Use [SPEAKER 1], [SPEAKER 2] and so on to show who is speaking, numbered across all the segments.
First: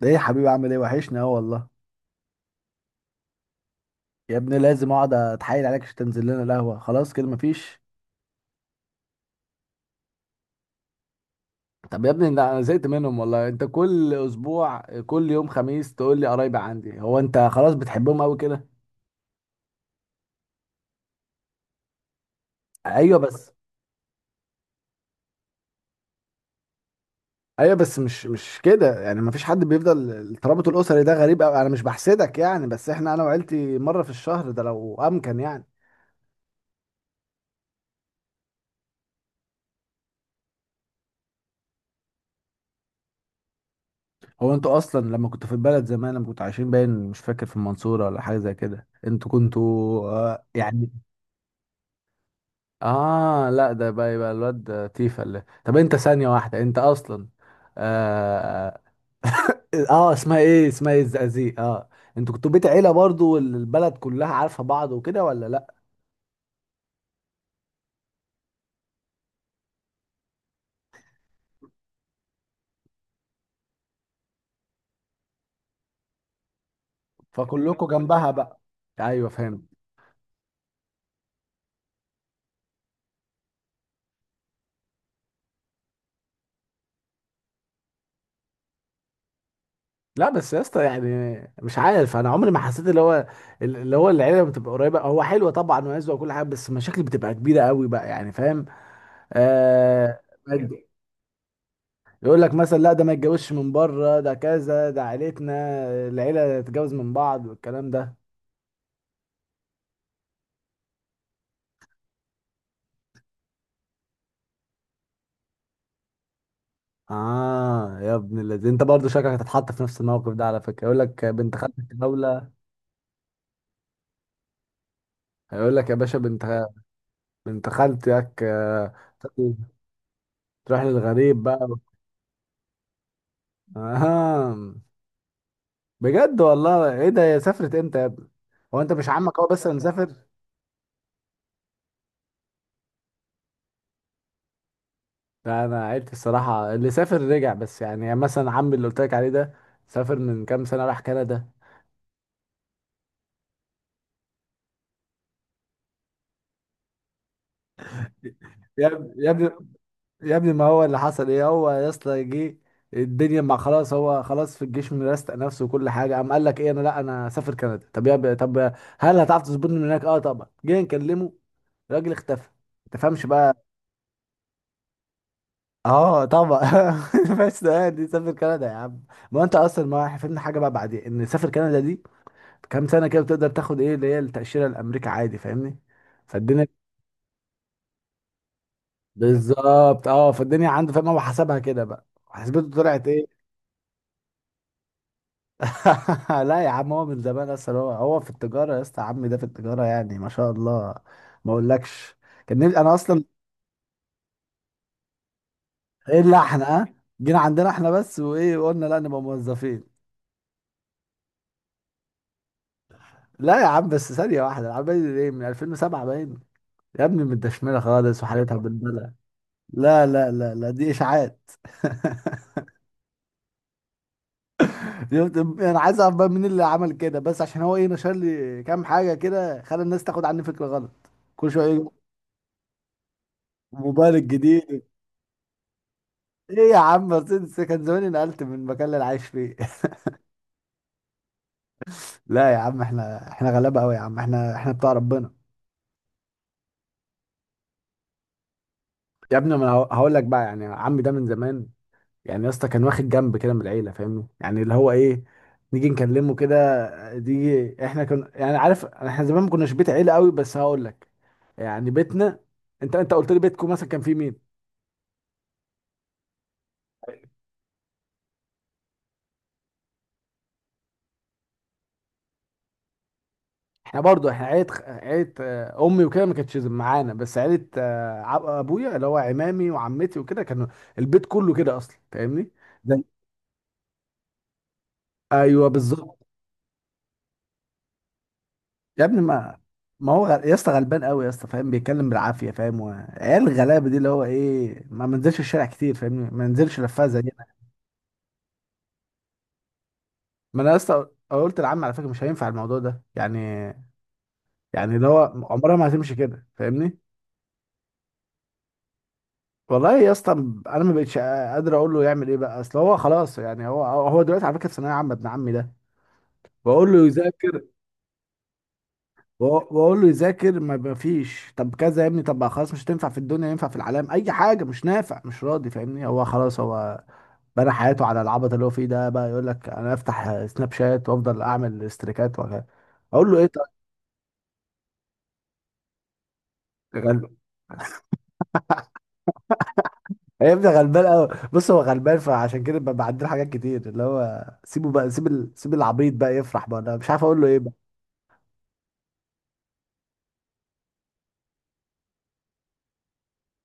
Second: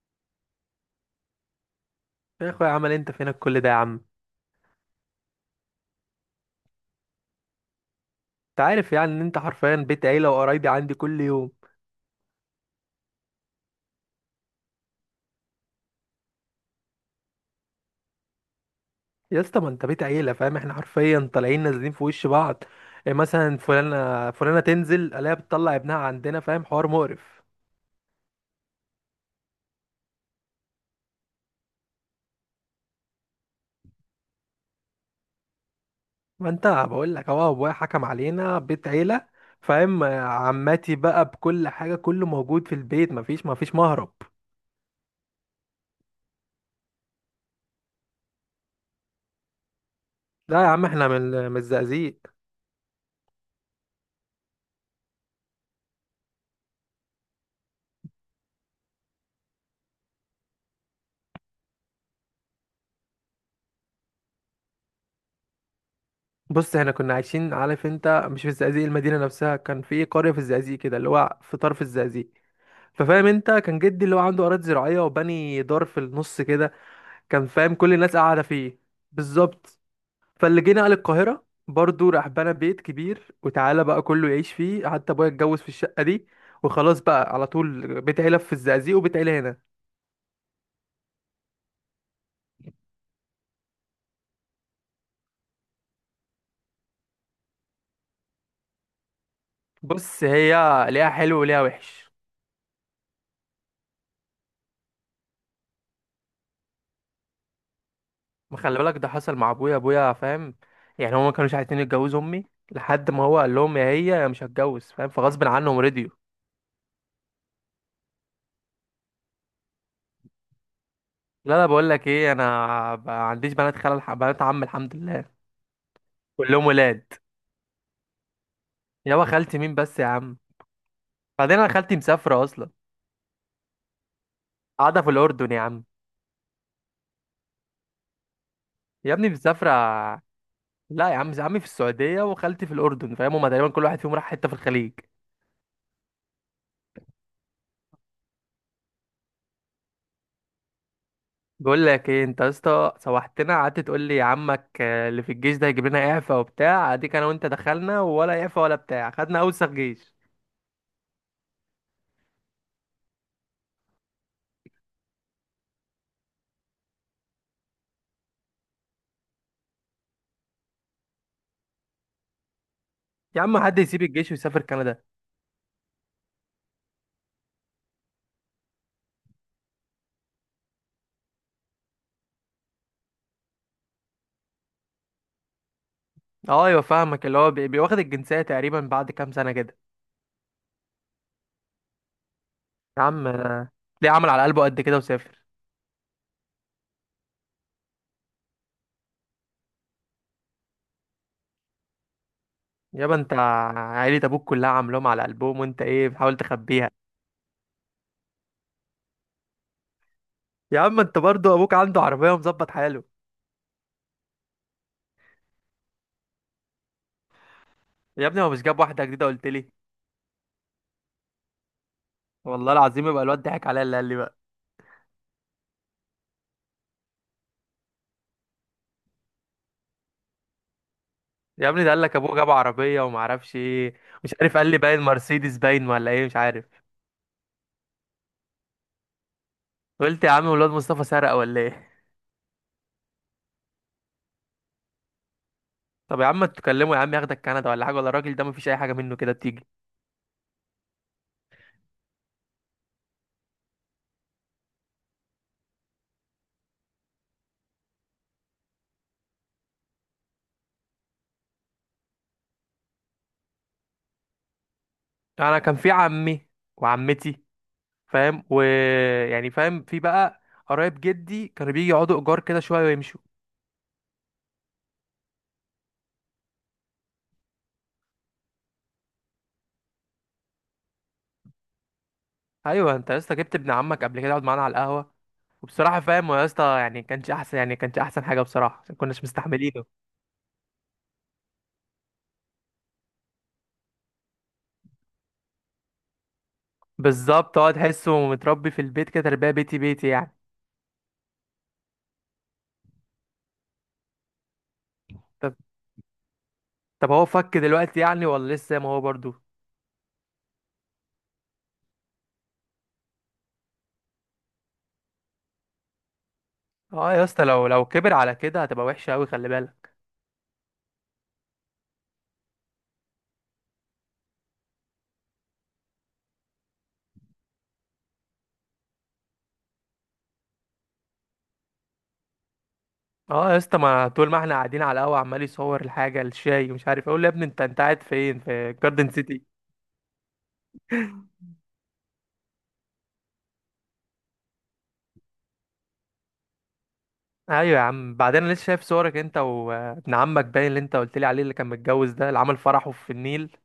[SPEAKER 1] ده ايه يا حبيبي؟ عامل ايه؟ وحشني اهو والله.
[SPEAKER 2] يا اخويا، عمل إيه؟ انت فينك كل ده يا عم؟
[SPEAKER 1] يا ابني لازم اقعد اتحايل عليك عشان تنزل لنا القهوه؟ خلاص كده مفيش.
[SPEAKER 2] انت عارف يعني ان انت حرفيا بيت عيله، وقرايبي عندي كل يوم.
[SPEAKER 1] طب يا ابني ده انا زهقت منهم والله، انت كل اسبوع، كل يوم خميس تقول لي قرايبي عندي. هو انت خلاص بتحبهم قوي كده؟
[SPEAKER 2] يا اسطى، ما انت بيت عيله، فاهم؟ احنا حرفيا طالعين نازلين في وش بعض. إيه
[SPEAKER 1] ايوه بس.
[SPEAKER 2] مثلا؟ فلانه فلانه تنزل الاقيها بتطلع ابنها عندنا، فاهم؟ حوار مقرف.
[SPEAKER 1] ايوه بس مش كده يعني، مفيش حد بيفضل الترابط الاسري، ده غريب قوي. انا مش بحسدك يعني، بس احنا انا وعيلتي مره في الشهر، ده لو امكن يعني.
[SPEAKER 2] ما انت بقول لك اهو، ابويا حكم علينا بيت عيله، فاهم؟ آه، عماتي بقى بكل حاجه، كله موجود في البيت، مفيش مهرب.
[SPEAKER 1] هو انتوا اصلا لما كنتوا في البلد زمان، لما كنتوا عايشين، باين مش فاكر، في المنصوره ولا حاجه زي كده؟ انتوا كنتوا
[SPEAKER 2] لا يا عم،
[SPEAKER 1] يعني.
[SPEAKER 2] احنا من الزقازيق.
[SPEAKER 1] اه لا، ده بقى يبقى الواد ده تيفا اللي... طب انت ثانية واحدة، انت اصلا اه, اسمها ايه اسمها ايه الزقازيق، انتوا كنتوا بيت عيلة برضو والبلد كلها عارفة بعض وكده ولا لا؟
[SPEAKER 2] بص، احنا كنا عايشين، عارف انت، مش في الزقازيق المدينه نفسها، كان في قريه في الزقازيق كده، اللي هو في طرف الزقازيق. ففاهم انت، كان جدي اللي هو عنده اراضي زراعيه، وبني دار في النص كده،
[SPEAKER 1] كلنا،
[SPEAKER 2] كان فاهم؟
[SPEAKER 1] فكلكوا
[SPEAKER 2] كل
[SPEAKER 1] في
[SPEAKER 2] الناس
[SPEAKER 1] جنبها
[SPEAKER 2] قاعده
[SPEAKER 1] بقى.
[SPEAKER 2] فيه.
[SPEAKER 1] ايوه فهمت.
[SPEAKER 2] بالظبط. فاللي جه نقل القاهره برضه راح بنى بيت كبير، وتعالى بقى كله يعيش فيه، حتى ابويا اتجوز في الشقه دي. وخلاص بقى، على طول بيت عيله في الزقازيق وبيت عيله هنا.
[SPEAKER 1] لا بس يا اسطى يعني، مش عارف، انا عمري ما حسيت اللي هو العيله بتبقى قريبه. هو حلوه طبعا وعزوه وكل حاجه، بس المشاكل بتبقى كبيره قوي بقى يعني، فاهم؟ آه.
[SPEAKER 2] بص، هي ليها حلو وليها وحش.
[SPEAKER 1] يقول لك مثلا لا، ده ما يتجوزش من بره، ده كذا، ده عيلتنا، العيله تتجوز من بعض والكلام ده.
[SPEAKER 2] ما خلي بالك، ده حصل مع ابويا، ابويا فاهم. يعني هما ما كانوش عايزين يتجوزوا امي، لحد ما هو قال لهم يا هي يا مش هتجوز، فاهم؟ فغصب عنهم رضيوا.
[SPEAKER 1] اه يا ابن الذين، انت برضه شكلك هتتحط في نفس الموقف ده على فكره. يقول لك
[SPEAKER 2] لا،
[SPEAKER 1] بنت
[SPEAKER 2] لا،
[SPEAKER 1] خالتك
[SPEAKER 2] بقول لك ايه،
[SPEAKER 1] دوله.
[SPEAKER 2] انا ما عنديش بنات خال، بنات عم، الحمد لله.
[SPEAKER 1] هيقول لك يا باشا بنت،
[SPEAKER 2] كلهم ولاد.
[SPEAKER 1] بنت خالتك،
[SPEAKER 2] يابا، خالتي مين بس يا عم؟
[SPEAKER 1] تروح للغريب
[SPEAKER 2] بعدين
[SPEAKER 1] بقى.
[SPEAKER 2] انا خالتي مسافره اصلا،
[SPEAKER 1] اه،
[SPEAKER 2] قاعده في الاردن يا عم.
[SPEAKER 1] بجد والله؟ ايه ده؟ هي سافرت امتى يا ابني؟ هو انت مش
[SPEAKER 2] يا ابني
[SPEAKER 1] عمك هو بس
[SPEAKER 2] مسافره.
[SPEAKER 1] اللي مسافر؟
[SPEAKER 2] لا يا عم، عمي في السعوديه وخالتي في الاردن، فاهم؟ هما تقريبا كل واحد فيهم راح حته في الخليج.
[SPEAKER 1] لا انا عيلتي الصراحه اللي سافر رجع، بس يعني مثلا عمي اللي قلت لك عليه ده سافر من كام سنه راح كندا.
[SPEAKER 2] بقول لك ايه انت يا اسطى، سوحتنا قعدت تقول لي عمك آه، اللي في الجيش ده هيجيب لنا اعفاء وبتاع، اديك انا وانت دخلنا، ولا اعفاء ولا
[SPEAKER 1] يا
[SPEAKER 2] بتاع،
[SPEAKER 1] ابني يا
[SPEAKER 2] خدنا
[SPEAKER 1] ابني
[SPEAKER 2] اوسخ جيش.
[SPEAKER 1] يا ابني، ما هو اللي حصل ايه؟ هو يا اسطى جه الدنيا ما خلاص، هو خلاص في الجيش مرستق نفسه وكل حاجه، قام قال لك ايه؟ انا لا، انا سافر كندا. طب هل هتعرف تظبطني من هناك؟ اه طبعا. جه نكلمه، الراجل اختفى. ما تفهمش
[SPEAKER 2] يا عم،
[SPEAKER 1] بقى.
[SPEAKER 2] حد يسيب الجيش ويسافر كندا؟
[SPEAKER 1] اه طبعا. بس ده، دي سافر كندا يا عم. ما هو انت اصلا ما فهمنا حاجه بقى، بعدين ان سافر كندا دي كام سنه كده، بتقدر تاخد ايه اللي هي التاشيره الامريكا عادي، فاهمني؟
[SPEAKER 2] اه،
[SPEAKER 1] فالدنيا...
[SPEAKER 2] ايوه فاهمك، اللي هو بيواخد الجنسيه تقريبا بعد كام سنه كده.
[SPEAKER 1] بالظبط. اه فالدنيا عنده، فاهم؟ هو حسبها كده بقى، حسبته
[SPEAKER 2] يا
[SPEAKER 1] طلعت ايه؟
[SPEAKER 2] عم، ليه عمل على قلبه قد كده وسافر؟
[SPEAKER 1] لا يا عم، هو من زمان اصلا، هو في التجاره. يا اسطى عمي ده في التجاره يعني ما شاء الله. ما اقولكش كان نفسي- انا
[SPEAKER 2] يابا،
[SPEAKER 1] اصلا...
[SPEAKER 2] انت عيلة ابوك كلها عاملاهم على قلبهم، وانت ايه
[SPEAKER 1] ايه اللي
[SPEAKER 2] بتحاول
[SPEAKER 1] احنا
[SPEAKER 2] تخبيها؟
[SPEAKER 1] جينا عندنا احنا بس، وايه، وقلنا لا نبقى موظفين.
[SPEAKER 2] يا عم، انت برضو ابوك عنده عربية ومظبط حاله.
[SPEAKER 1] لا يا عم، بس ثانيه واحده، العمال ايه من 2007 باين، يا ابني متدشمله خالص
[SPEAKER 2] يا ابني، هو
[SPEAKER 1] وحالتها
[SPEAKER 2] مش جاب واحدة
[SPEAKER 1] بالبلة.
[SPEAKER 2] جديدة قلت لي؟
[SPEAKER 1] لا لا لا لا، دي اشاعات.
[SPEAKER 2] والله العظيم، يبقى الواد ضحك عليا اللي قال لي بقى.
[SPEAKER 1] شفت؟ انا عايز اعرف بقى مين اللي عمل كده بس، عشان هو ايه نشر لي كام حاجه كده خلى الناس تاخد عني فكره غلط كل شويه.
[SPEAKER 2] يا
[SPEAKER 1] يجي
[SPEAKER 2] ابني، ده قال لك ابوه جاب عربية وما اعرفش ايه.
[SPEAKER 1] موبايل
[SPEAKER 2] مش عارف، قال لي
[SPEAKER 1] الجديد.
[SPEAKER 2] باين مرسيدس باين ولا ايه، مش عارف.
[SPEAKER 1] ايه يا عم مرسيدس؟ كان زماني نقلت من المكان اللي انا عايش فيه.
[SPEAKER 2] قلت يا عم، الواد مصطفى سرق ولا ايه؟
[SPEAKER 1] لا يا عم، احنا غلابه قوي يا عم، احنا بتاع ربنا.
[SPEAKER 2] طب يا عم، ما تكلمه يا عم، ياخدك كندا ولا حاجة، ولا الراجل ده مفيش اي حاجة منه كده
[SPEAKER 1] يا ابني ما
[SPEAKER 2] بتيجي؟
[SPEAKER 1] انا هقول لك بقى يعني، عمي ده من زمان يعني يا اسطى كان واخد جنب كده من العيله، فاهمني؟ يعني اللي هو ايه نيجي نكلمه كده. دي احنا كنا يعني، عارف، احنا زمان ما كناش بيت عيله قوي، بس هقول لك يعني بيتنا... انت قلت لي بيتكم مثلا كان فيه مين؟
[SPEAKER 2] انا كان في عمي وعمتي، فاهم؟ ويعني، فاهم، في بقى قرايب جدي كانوا بيجي يقعدوا ايجار كده شويه ويمشوا.
[SPEAKER 1] احنا برضو احنا عيلة عيلة، امي وكده ما كانتش معانا، بس عيلة ابويا اللي هو عمامي وعمتي وكده كانوا البيت كله كده اصلا، فاهمني؟
[SPEAKER 2] ايوه،
[SPEAKER 1] زي،
[SPEAKER 2] انت يا اسطى جبت ابن عمك قبل كده يقعد معانا على القهوه.
[SPEAKER 1] ايوه
[SPEAKER 2] وبصراحه
[SPEAKER 1] بالظبط.
[SPEAKER 2] فاهم هو يا اسطى، يعني كانش احسن، يعني كانش احسن حاجه بصراحه، عشان
[SPEAKER 1] يا ابني،
[SPEAKER 2] كناش
[SPEAKER 1] ما
[SPEAKER 2] مستحملينه.
[SPEAKER 1] ما هو يا اسطى غلبان قوي يا اسطى، فاهم؟ بيتكلم بالعافيه فاهم عيال الغلابه دي اللي هو ايه، ما منزلش الشارع كتير فاهمني، ما منزلش لفها زينا.
[SPEAKER 2] بالظبط، هو تحسه متربي في البيت كده، تربيه بيتي بيتي يعني.
[SPEAKER 1] ما انا يا اسطى قلت لعمي على فكره مش هينفع الموضوع ده يعني، يعني اللي هو
[SPEAKER 2] طب،
[SPEAKER 1] عمرها ما هتمشي كده فاهمني.
[SPEAKER 2] طب، هو فك دلوقتي يعني ولا لسه زي ما هو برضو؟
[SPEAKER 1] والله يا اسطى، انا ما بقتش قادر اقول له يعمل ايه بقى، اصل هو خلاص يعني، هو دلوقتي على فكره في ثانويه عامه ابن عمي ده. بقول له
[SPEAKER 2] اه يا اسطى،
[SPEAKER 1] يذاكر،
[SPEAKER 2] لو كبر على كده هتبقى وحشه قوي،
[SPEAKER 1] وأ-
[SPEAKER 2] خلي بالك.
[SPEAKER 1] واقول له يذاكر، ما فيش. طب كذا يا ابني؟ طب خلاص، مش هتنفع في الدنيا، ينفع في العالم اي حاجه، مش نافع، مش راضي، فاهمني؟ هو خلاص هو بنى حياته على العبط اللي هو فيه ده بقى، يقول لك انا افتح سناب شات وافضل اعمل استريكات وكذا. اقول له ايه
[SPEAKER 2] اه يا
[SPEAKER 1] طيب؟
[SPEAKER 2] اسطى، ما طول ما احنا قاعدين على القهوه عمال يصور الحاجه الشاي ومش
[SPEAKER 1] يا
[SPEAKER 2] عارف إيه. اقول له
[SPEAKER 1] غلبان،
[SPEAKER 2] يا ابني، انت قاعد فين؟ في جاردن سيتي؟
[SPEAKER 1] يا ابني غلبان قوي. بص هو غلبان، فعشان كده بعدله حاجات كتير، اللي هو سيبه بقى، سيب العبيط بقى يفرح بقى. انا مش عارف اقول له ايه.
[SPEAKER 2] ايوه يا عم، بعدين انا لسه شايف صورك انت وابن عمك باين، اللي انت قلت لي عليه، اللي كان متجوز ده، اللي عمل فرحه في النيل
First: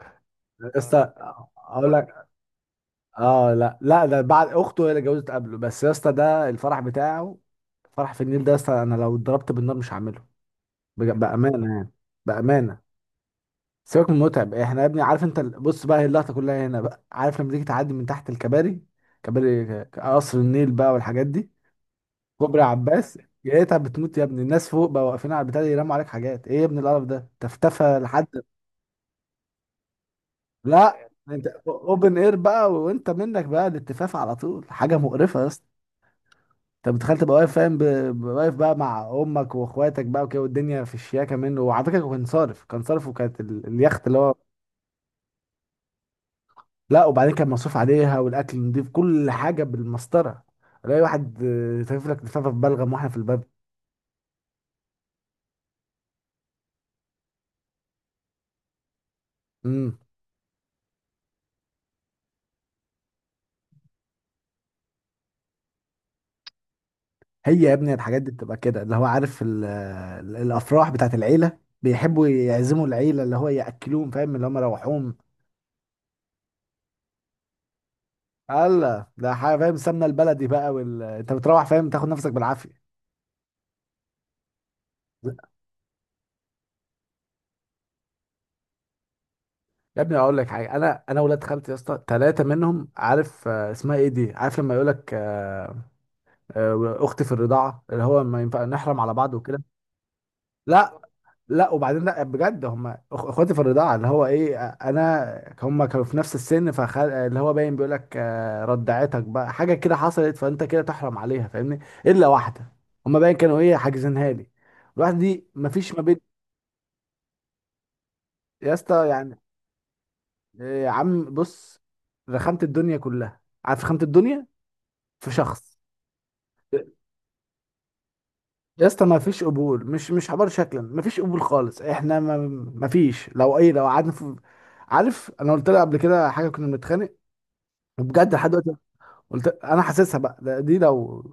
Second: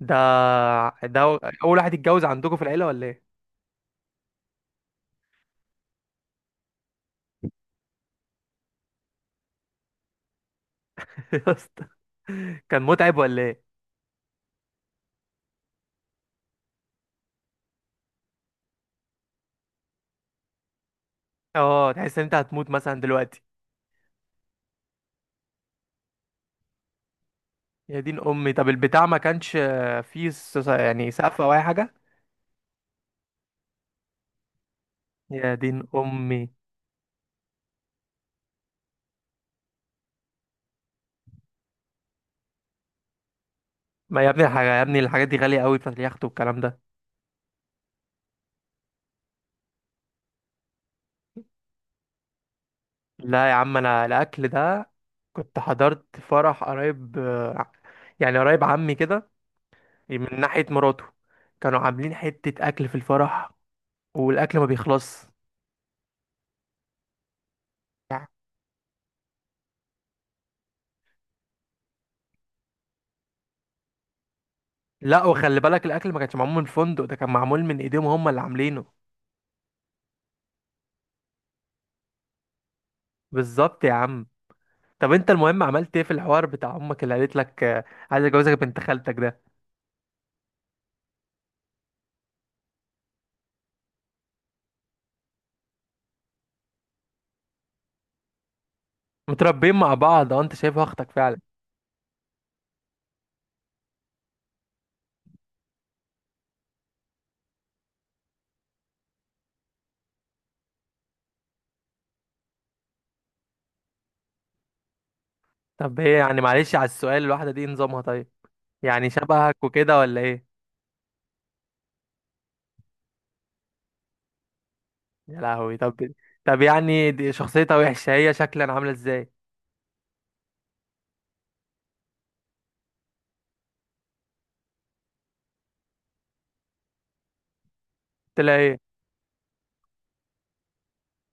[SPEAKER 2] ده
[SPEAKER 1] يا اسطى
[SPEAKER 2] ده اول
[SPEAKER 1] اقول
[SPEAKER 2] واحد يتجوز
[SPEAKER 1] لك،
[SPEAKER 2] عندكم في العيله ولا ايه؟
[SPEAKER 1] اه لا لا، ده بعد اخته هي اللي اتجوزت قبله، بس يا اسطى ده الفرح بتاعه فرح في النيل ده، يا اسطى انا لو اتضربت بالنار مش هعمله. بج-
[SPEAKER 2] يا
[SPEAKER 1] بامانه
[SPEAKER 2] اسطى،
[SPEAKER 1] يعني، بامانه.
[SPEAKER 2] كان متعب ولا ايه؟
[SPEAKER 1] سيبك من متعب، احنا يا ابني عارف انت بص بقى، هي اللقطه كلها هنا بقى، عارف لما تيجي تعدي من تحت الكباري، كباري قصر النيل بقى والحاجات دي،
[SPEAKER 2] اه، تحس ان انت
[SPEAKER 1] كوبري
[SPEAKER 2] هتموت مثلا
[SPEAKER 1] عباس،
[SPEAKER 2] دلوقتي.
[SPEAKER 1] لقيتها بتموت يا ابني. الناس فوق بقى واقفين على البتاع ده يرموا عليك حاجات، ايه يا ابني القرف ده؟ تفتفى
[SPEAKER 2] يا دين
[SPEAKER 1] لحد...
[SPEAKER 2] امي، طب البتاع ما كانش فيه
[SPEAKER 1] لا،
[SPEAKER 2] يعني سقف
[SPEAKER 1] انت
[SPEAKER 2] او اي حاجه؟
[SPEAKER 1] اوبن اير بقى، وانت منك بقى الاتفاف على طول، حاجه مقرفه يا
[SPEAKER 2] يا
[SPEAKER 1] اسطى.
[SPEAKER 2] دين امي.
[SPEAKER 1] انت متخيل تبقى واقف فاهم واقف بقى مع امك واخواتك بقى وكده، والدنيا في الشياكه منه. وعلى فكره كان صارف وكانت اليخت اللي
[SPEAKER 2] ما يا
[SPEAKER 1] هو...
[SPEAKER 2] ابني، يا ابني الحاجات دي غاليه قوي، بتاعت اليخت والكلام ده.
[SPEAKER 1] لا وبعدين كان مصروف عليها والاكل نضيف، كل حاجه بالمسطره. الاقي واحد تلف لك لفافه في بلغم واحنا في الباب.
[SPEAKER 2] لا يا عم، انا الاكل ده، كنت حضرت فرح قريب، يعني قريب عمي كده،
[SPEAKER 1] امم
[SPEAKER 2] من ناحية مراته، كانوا عاملين حتة أكل في الفرح، والأكل ما بيخلص.
[SPEAKER 1] هي يا ابني الحاجات دي بتبقى كده، اللي هو عارف الافراح بتاعت العيله، بيحبوا يعزموا العيله اللي هو ياكلوهم، فاهم؟ اللي هم روحوهم.
[SPEAKER 2] لا، وخلي بالك، الأكل ما كانش معمول من الفندق، ده كان معمول من إيديهم، هم اللي عاملينه.
[SPEAKER 1] هلا، ده حاجه فاهم، سمنه البلدي بقى انت بتروح فاهم تاخد نفسك بالعافيه.
[SPEAKER 2] بالظبط يا عم. طب أنت المهم، عملت إيه في الحوار بتاع أمك اللي قالت لك آه، عايز أجوزك بنت خالتك ده؟
[SPEAKER 1] يا ابني اقول لك حاجه، انا ولاد خالتي يا اسطى 3 منهم، عارف آه، اسمها ايه دي، عارف لما يقول لك اختي في الرضاعه اللي هو ما ينفع نحرم على بعض وكده.
[SPEAKER 2] متربيين مع بعض، أه، أنت شايفها
[SPEAKER 1] لا،
[SPEAKER 2] أختك فعلا؟
[SPEAKER 1] لا وبعدين، لا بجد هم اخواتي في الرضاعه اللي هو ايه، انا هم كانوا في نفس السن، فخل... آه، اللي هو باين بيقول لك ردعتك بقى حاجه كده حصلت فانت كده تحرم عليها، فاهمني؟ الا واحده، هم باين كانوا ايه حاجزينها لي. الواحده دي مفيش
[SPEAKER 2] طب
[SPEAKER 1] ما
[SPEAKER 2] هي
[SPEAKER 1] بين.
[SPEAKER 2] يعني، معلش على السؤال، الواحدة دي إيه نظامها؟ طيب،
[SPEAKER 1] يا اسطى
[SPEAKER 2] يعني
[SPEAKER 1] يعني،
[SPEAKER 2] شبهك وكده ولا إيه؟
[SPEAKER 1] إيه يا عم؟ بص، رخمت الدنيا كلها عارف، رخمت الدنيا في
[SPEAKER 2] يا لهوي.
[SPEAKER 1] شخص.
[SPEAKER 2] طب، طب، يعني دي شخصيتها وحشة، هي شكلا
[SPEAKER 1] يا
[SPEAKER 2] عاملة
[SPEAKER 1] اسطى ما
[SPEAKER 2] إزاي؟
[SPEAKER 1] فيش قبول، مش حوار. شكلا ما فيش قبول خالص، احنا ما فيش. لو ايه، لو قعدنا في... عارف انا قلت لها قبل كده حاجه كنا بنتخانق، وبجد
[SPEAKER 2] قلت
[SPEAKER 1] لحد
[SPEAKER 2] لها
[SPEAKER 1] دلوقتي.
[SPEAKER 2] إيه؟
[SPEAKER 1] قلت انا حاسسها بقى، لا دي لو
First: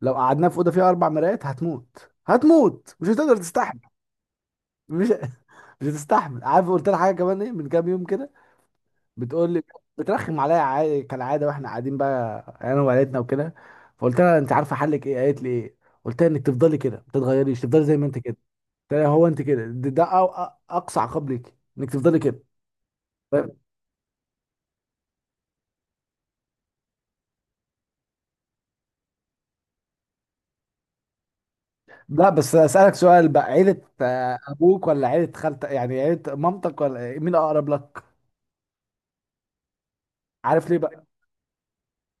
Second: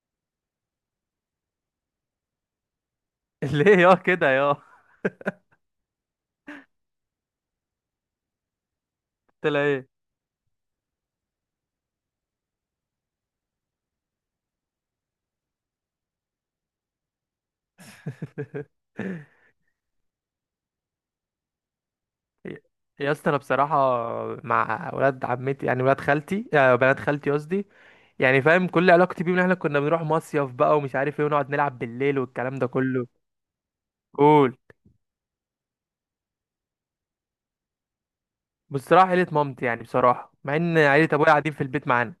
[SPEAKER 1] لو قعدنا في اوضه فيها 4 مرايات هتموت، هتموت، مش هتقدر
[SPEAKER 2] ليه
[SPEAKER 1] تستحمل،
[SPEAKER 2] يا كده؟ يا، قلت
[SPEAKER 1] مش مش هتستحمل. عارف قلت لها حاجه كمان ايه من كام يوم كده، بتقول
[SPEAKER 2] لها
[SPEAKER 1] لي...
[SPEAKER 2] إيه؟
[SPEAKER 1] بترخم عليا عادي كالعاده واحنا قاعدين بقى انا وعيلتنا وكده. فقلت لها انت عارفه حلك ايه؟ قالت لي ايه؟ قلت لها انك تفضلي كده ما تتغيريش، تفضلي زي ما انت كده. قلت لها هو انت كده، ده اقصى عقاب ليك انك تفضلي كده.
[SPEAKER 2] يا اسطى، انا
[SPEAKER 1] طيب.
[SPEAKER 2] بصراحه مع ولاد عمتي، يعني ولاد خالتي آه، بنات خالتي قصدي، يعني فاهم، كل علاقتي بيهم ان احنا كنا بنروح مصيف بقى ومش عارف ايه، ونقعد نلعب بالليل
[SPEAKER 1] لا بس
[SPEAKER 2] والكلام ده
[SPEAKER 1] اسالك
[SPEAKER 2] كله.
[SPEAKER 1] سؤال بقى، عيله
[SPEAKER 2] قول.
[SPEAKER 1] ابوك ولا عيله خالتك؟ يعني عيله مامتك ولا مين اقرب لك؟
[SPEAKER 2] بصراحه عيله مامتي، يعني بصراحه، مع
[SPEAKER 1] عارف ليه
[SPEAKER 2] ان
[SPEAKER 1] بقى؟
[SPEAKER 2] عيله ابويا قاعدين في البيت معانا.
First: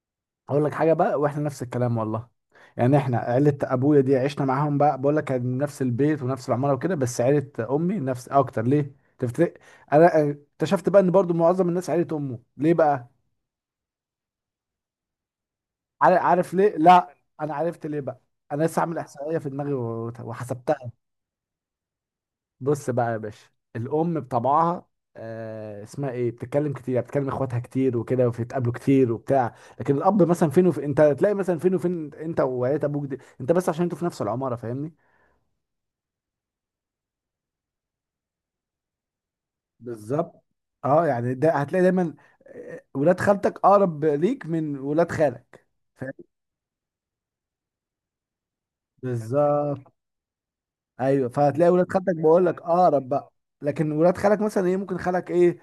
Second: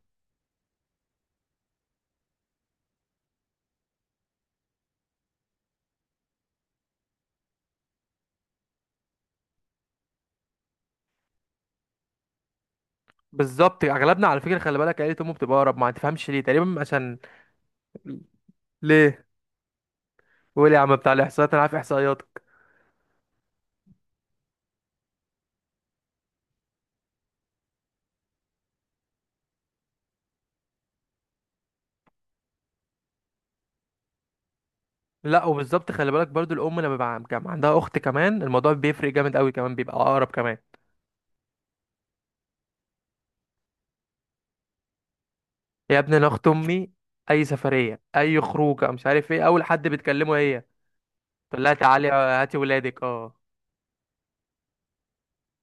[SPEAKER 1] اقول لك حاجه بقى، واحنا نفس الكلام والله. يعني احنا عيله ابويا دي عشنا معاهم بقى، بقول لك كان نفس البيت ونفس العماره وكده، بس عيله امي نفس اكتر، ليه تفتكر؟ انا اكتشفت بقى ان برضو معظم الناس عيله امه، ليه بقى؟
[SPEAKER 2] بالظبط، اغلبنا على فكره، خلي بالك، عيله امه بتبقى اقرب، ما
[SPEAKER 1] عار-
[SPEAKER 2] تفهمش ليه
[SPEAKER 1] عارف ليه؟
[SPEAKER 2] تقريبا،
[SPEAKER 1] لا،
[SPEAKER 2] عشان
[SPEAKER 1] انا عرفت ليه بقى. انا لسه عامل
[SPEAKER 2] ليه؟
[SPEAKER 1] احصائيه في دماغي و-
[SPEAKER 2] قول يا
[SPEAKER 1] وحسبتها
[SPEAKER 2] عم بتاع الاحصائيات، انا عارف احصائياتك.
[SPEAKER 1] بص بقى يا باشا، الام بطبعها آه اسمها ايه بتتكلم كتير، يعني بتتكلم اخواتها كتير وكده وبتتقابلوا كتير وبتاع. لكن الاب مثلا فين وفين، انت تلاقي مثلا فين وفين انت وعيلة ابوك دي، انت بس عشان انتوا في نفس العماره، فاهمني؟
[SPEAKER 2] لا، وبالظبط، خلي بالك برضو، الام لما بيبقى كان عندها اخت كمان، الموضوع بيفرق جامد قوي كمان، بيبقى اقرب
[SPEAKER 1] بالظبط.
[SPEAKER 2] كمان.
[SPEAKER 1] اه يعني ده هتلاقي دايما ولاد خالتك اقرب ليك من ولاد خالك.
[SPEAKER 2] يا
[SPEAKER 1] فاهم
[SPEAKER 2] ابني، انا اخت امي، اي سفريه، اي خروجه، مش عارف ايه، اول حد
[SPEAKER 1] بالظبط.
[SPEAKER 2] بتكلمه هي.
[SPEAKER 1] ايوه،
[SPEAKER 2] تقول
[SPEAKER 1] فهتلاقي
[SPEAKER 2] لها
[SPEAKER 1] ولاد
[SPEAKER 2] تعالي
[SPEAKER 1] خالتك بقول
[SPEAKER 2] هاتي
[SPEAKER 1] لك
[SPEAKER 2] ولادك،
[SPEAKER 1] اقرب بقى.
[SPEAKER 2] اه.
[SPEAKER 1] لكن ولاد خالك مثلا ايه، ممكن خالك ايه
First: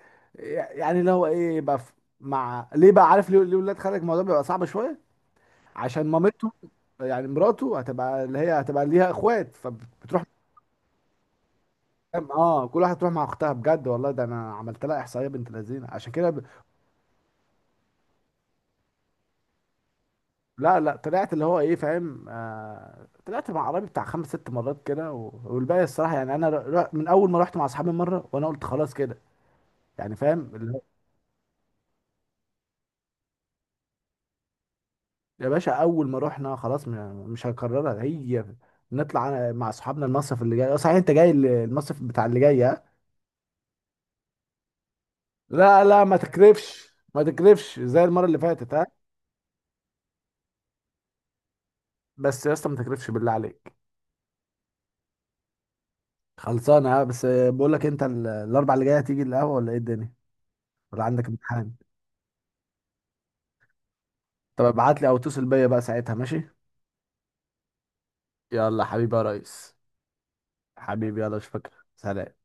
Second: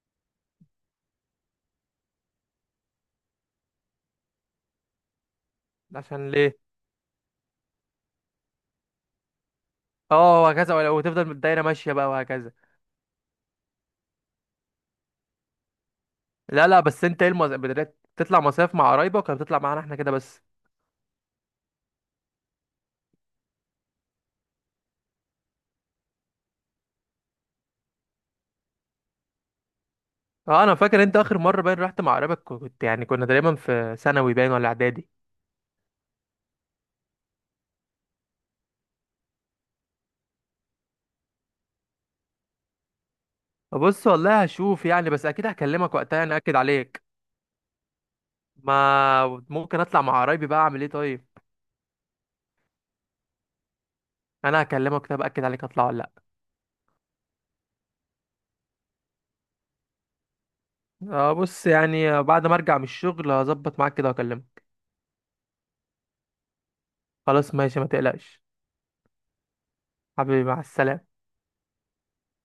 [SPEAKER 1] يعني، اللي هو ايه يبقى مع ليه بقى؟ عارف ليه؟ ليه ولاد خالك الموضوع بيبقى صعب شويه؟ عشان
[SPEAKER 2] عشان
[SPEAKER 1] مامته
[SPEAKER 2] ليه؟
[SPEAKER 1] يعني، مراته هتبقى اللي هي هتبقى ليها اخوات فبتروح،
[SPEAKER 2] اه، وهكذا، وتفضل الدايره ماشيه بقى، وهكذا.
[SPEAKER 1] اه كل واحد تروح مع اختها. بجد والله، ده انا عملت لها احصائيه بنت لذينه عشان كده ب...
[SPEAKER 2] لا، لا، بس انت ايه؟ بدأت تطلع مصايف مع قرايبك ولا بتطلع معانا احنا كده بس؟
[SPEAKER 1] لا لا، طلعت اللي هو ايه فاهم، طلعت مع عربي بتاع 5-6 مرات كده والباقي الصراحه يعني انا من اول ما رحت مع اصحابي مره، وانا قلت خلاص كده يعني، فاهم
[SPEAKER 2] اه،
[SPEAKER 1] اللي
[SPEAKER 2] انا
[SPEAKER 1] هو...
[SPEAKER 2] فاكر انت اخر مره باين رحت مع قرايبك، يعني كنا تقريبا في ثانوي باين ولا اعدادي؟
[SPEAKER 1] يا باشا اول ما رحنا خلاص، مش هنكررها، هي نطلع مع اصحابنا المصيف اللي جاي. صحيح، انت جاي المصيف بتاع اللي جاي؟
[SPEAKER 2] بص، والله هشوف يعني، بس اكيد
[SPEAKER 1] لا
[SPEAKER 2] هكلمك
[SPEAKER 1] لا، ما
[SPEAKER 2] وقتها، يعني اكد
[SPEAKER 1] تكرفش
[SPEAKER 2] عليك.
[SPEAKER 1] ما تكرفش زي المره اللي فاتت ها.
[SPEAKER 2] ما ممكن اطلع مع قرايبي بقى، اعمل ايه طيب؟
[SPEAKER 1] بس يا اسطى ما تكرفش بالله عليك.
[SPEAKER 2] انا هكلمك. طب اكد عليك، اطلع ولا؟
[SPEAKER 1] خلصانه ها. بس بقول لك، انت الاربع اللي جايه هتيجي القهوه ولا ايه الدنيا؟ ولا عندك
[SPEAKER 2] آه، بص
[SPEAKER 1] امتحان؟
[SPEAKER 2] يعني، بعد ما ارجع من الشغل هظبط معاك كده واكلمك.
[SPEAKER 1] طب ابعت لي او اتصل بيا بقى ساعتها ماشي.
[SPEAKER 2] خلاص، ماشي، ما تقلقش.
[SPEAKER 1] يلا حبيبي يا ريس.
[SPEAKER 2] حبيبي، مع السلامة.
[SPEAKER 1] حبيبي يلا اشوفك. سلام.